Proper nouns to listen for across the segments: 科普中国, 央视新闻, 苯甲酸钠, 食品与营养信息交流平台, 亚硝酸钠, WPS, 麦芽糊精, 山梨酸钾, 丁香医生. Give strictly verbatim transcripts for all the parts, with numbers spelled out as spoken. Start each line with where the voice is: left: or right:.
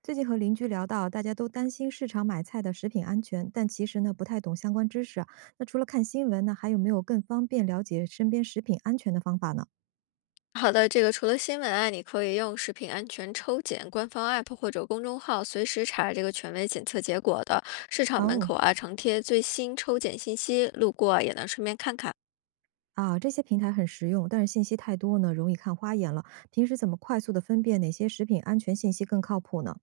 right: 最近和邻居聊到，大家都担心市场买菜的食品安全，但其实呢不太懂相关知识啊。那除了看新闻呢，还有没有更方便了解身边食品安全的方法呢？
left: 好的，这个除了新闻啊，你可以用食品安全抽检官方 app 或者公众号随时查这个权威检测结果的。市场门
right: 哦。
left: 口啊常贴最新抽检信息，路过啊也能顺便看看。
right: 啊，这些平台很实用，但是信息太多呢，容易看花眼了。平时怎么快速的分辨哪些食品安全信息更靠谱呢？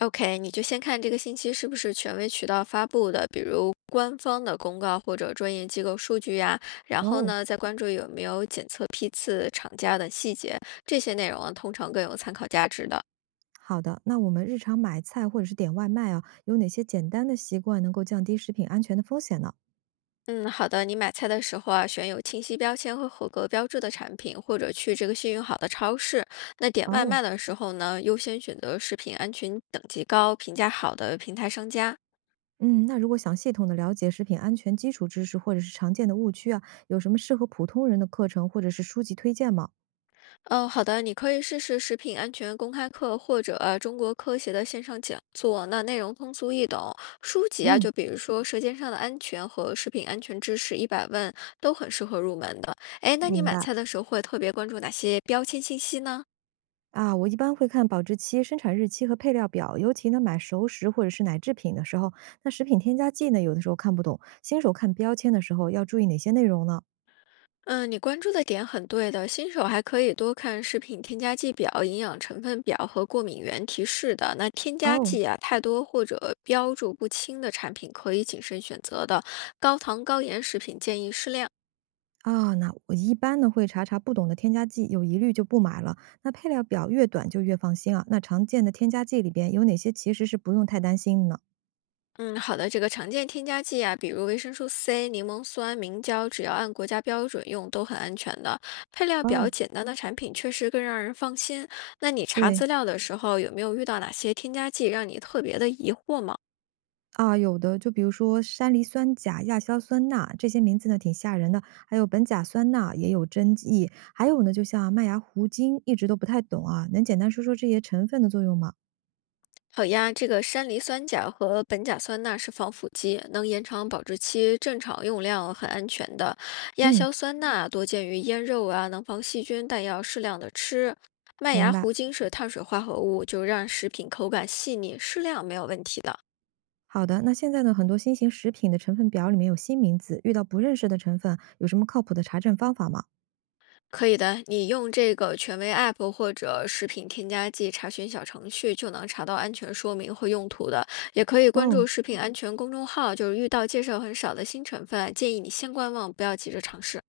left: O K，你就先看这个信息是不是权威渠道发布的，比如官方的公告或者专业机构数据呀、然后
right: 哦，
left: 呢，再关注有没有检测批次、厂家等细节，这些内容啊通常更有参考价值的。
right: 好的，那我们日常买菜或者是点外卖啊，有哪些简单的习惯能够降低食品安全的风险呢？
left: 嗯，好的。你买菜的时候啊，选有清晰标签和合格标志的产品，或者去这个信誉好的超市。那点外
right: 哦。
left: 卖的时候呢，优先选择食品安全等级高、评价好的平台商家。
right: 嗯，那如果想系统的了解食品安全基础知识或者是常见的误区啊，有什么适合普通人的课程或者是书籍推荐吗？
left: 哦，好的，你可以试试食品安全公开课或者呃中国科协的线上讲座，那内容通俗易懂。书籍啊，
right: 嗯。
left: 就比如说《舌尖上的安全》和《食品安全知识一百问》，都很适合入门的。哎，那你
right: 明
left: 买
right: 白。
left: 菜的时候会特别关注哪些标签信息呢？
right: 啊，我一般会看保质期、生产日期和配料表，尤其呢买熟食或者是奶制品的时候。那食品添加剂呢有的时候看不懂，新手看标签的时候要注意哪些内容呢？
left: 嗯，你关注的点很对的。新手还可以多看食品添加剂表、营养成分表和过敏原提示的。那添加
right: 哦。
left: 剂啊太多或者标注不清的产品，可以谨慎选择的。高糖高盐食品建议适量。
right: 啊，那我一般呢会查查不懂的添加剂，有疑虑就不买了。那配料表越短就越放心啊。那常见的添加剂里边有哪些其实是不用太担心的呢？
left: 嗯，好的，这个常见添加剂啊，比如维生素 C、柠檬酸、明胶，只要按国家标准用，都很安全的。配料表
right: 哦。
left: 简单的产品确实更让人放心。那你查
right: 对。
left: 资料的时候，有没有遇到哪些添加剂让你特别的疑惑吗？
right: 啊，有的，就比如说山梨酸钾、亚硝酸钠这些名字呢，挺吓人的。还有苯甲酸钠也有争议，还有呢，就像麦芽糊精，一直都不太懂啊。能简单说说这些成分的作用吗？
left: 好呀，这个山梨酸钾和苯甲酸钠是防腐剂，能延长保质期，正常用量很安全的。亚
right: 嗯。
left: 硝酸钠多见于腌肉啊，能防细菌，但要适量的吃。麦
right: 明
left: 芽
right: 白。
left: 糊精是碳水化合物，就让食品口感细腻，适量没有问题的。
right: 好的，那现在呢，很多新型食品的成分表里面有新名字，遇到不认识的成分，有什么靠谱的查证方法吗？
left: 可以的，你用这个权威 App 或者食品添加剂查询小程序就能查到安全说明和用途的，也可以关
right: 哦。
left: 注食品安全公众号，就是遇到介绍很少的新成分，建议你先观望，不要急着尝试。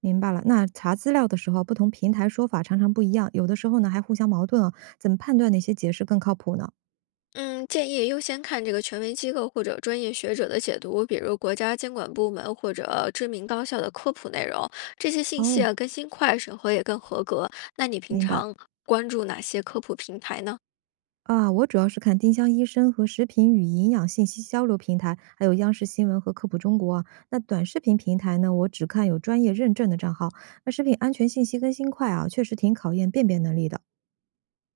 right: 明白了，那查资料的时候，不同平台说法常常不一样，有的时候呢还互相矛盾啊，怎么判断哪些解释更靠谱呢？
left: 嗯，建议优先看这个权威机构或者专业学者的解读，比如国家监管部门或者知名高校的科普内容，这些信息
right: 哦。
left: 啊更新快，审核也更合格。那你平
right: 明白。
left: 常关注哪些科普平台呢？
right: 啊，我主要是看丁香医生和食品与营养信息交流平台，还有央视新闻和科普中国啊。那短视频平台呢，我只看有专业认证的账号。那食品安全信息更新快啊，确实挺考验辨别能力的。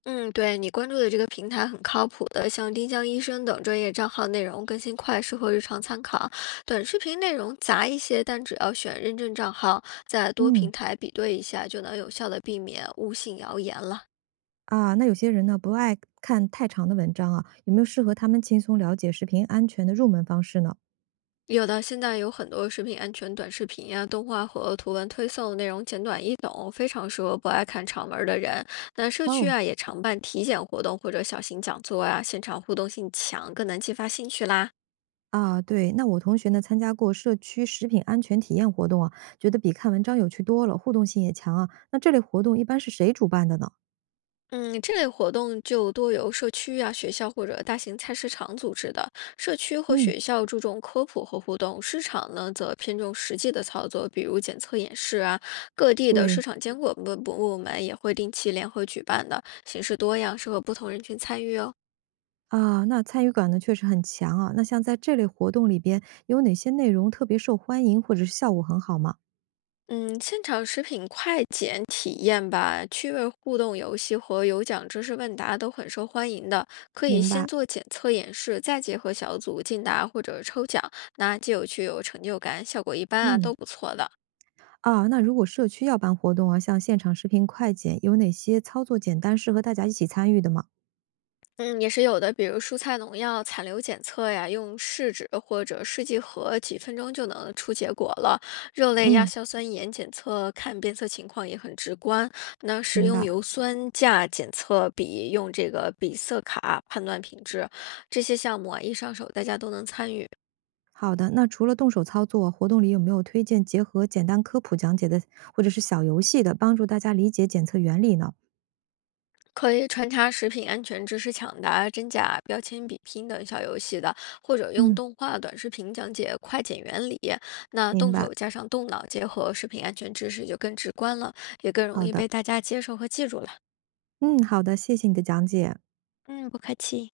left: 嗯，对你关注的这个平台很靠谱的，像丁香医生等专业账号内容更新快，适合日常参考。短视频内容杂一些，但只要选认证账号，在多
right: 嗯。
left: 平台比对一下，就能有效的避免误信谣言了。
right: 啊，那有些人呢不爱看太长的文章啊，有没有适合他们轻松了解食品安全的入门方式呢？
left: 有的现在有很多食品安全短视频呀、动画和图文推送，内容简短易懂，非常适合不爱看长文儿的人。那社区
right: 哦。
left: 啊也常办体检活动或者小型讲座啊，现场互动性强，更能激发兴趣啦。
right: 啊，对，那我同学呢参加过社区食品安全体验活动啊，觉得比看文章有趣多了，互动性也强啊。那这类活动一般是谁主办的呢？
left: 嗯，这类活动就多由社区啊、学校或者大型菜市场组织的。社区和
right: 嗯。
left: 学校注重科普和互动，市场呢则偏重实际的操作，比如检测演示啊。各地的市
right: 对。
left: 场监管部部门也会定期联合举办的，形式多样，适合不同人群参与哦。
right: 啊，那参与感呢确实很强啊。那像在这类活动里边，有哪些内容特别受欢迎，或者是效果很好吗？
left: 嗯，现场食品快检体验吧，趣味互动游戏和有奖知识问答都很受欢迎的。可以
right: 明
left: 先
right: 白。
left: 做检测演示，再结合小组竞答或者抽奖，那既有趣又有成就感，效果一般啊，
right: 嗯。
left: 都不错的。
right: 啊，那如果社区要办活动啊，像现场视频快剪，有哪些操作简单适合大家一起参与的吗？
left: 嗯，也是有的，比如蔬菜农药残留检测呀，用试纸或者试剂盒，几分钟就能出结果了。肉类亚
right: 嗯。
left: 硝酸盐检测看变色情况也很直观。那食
right: 明白。
left: 用油酸价检测比用这个比色卡判断品质，这些项目啊，一上手大家都能参与。
right: 好的，那除了动手操作，活动里有没有推荐结合简单科普讲解的，或者是小游戏的，帮助大家理解检测原理呢？
left: 可以穿插食品安全知识抢答、真假标签比拼等小游戏的，或者用
right: 嗯。
left: 动画短视频讲解快检原理。那
right: 明
left: 动
right: 白，
left: 手加上动脑，结合食品安全知识就更直观了，也更容
right: 好
left: 易
right: 的，
left: 被大家接受和记住了。
right: 嗯，好的，谢谢你的讲解。
left: 嗯，不客气。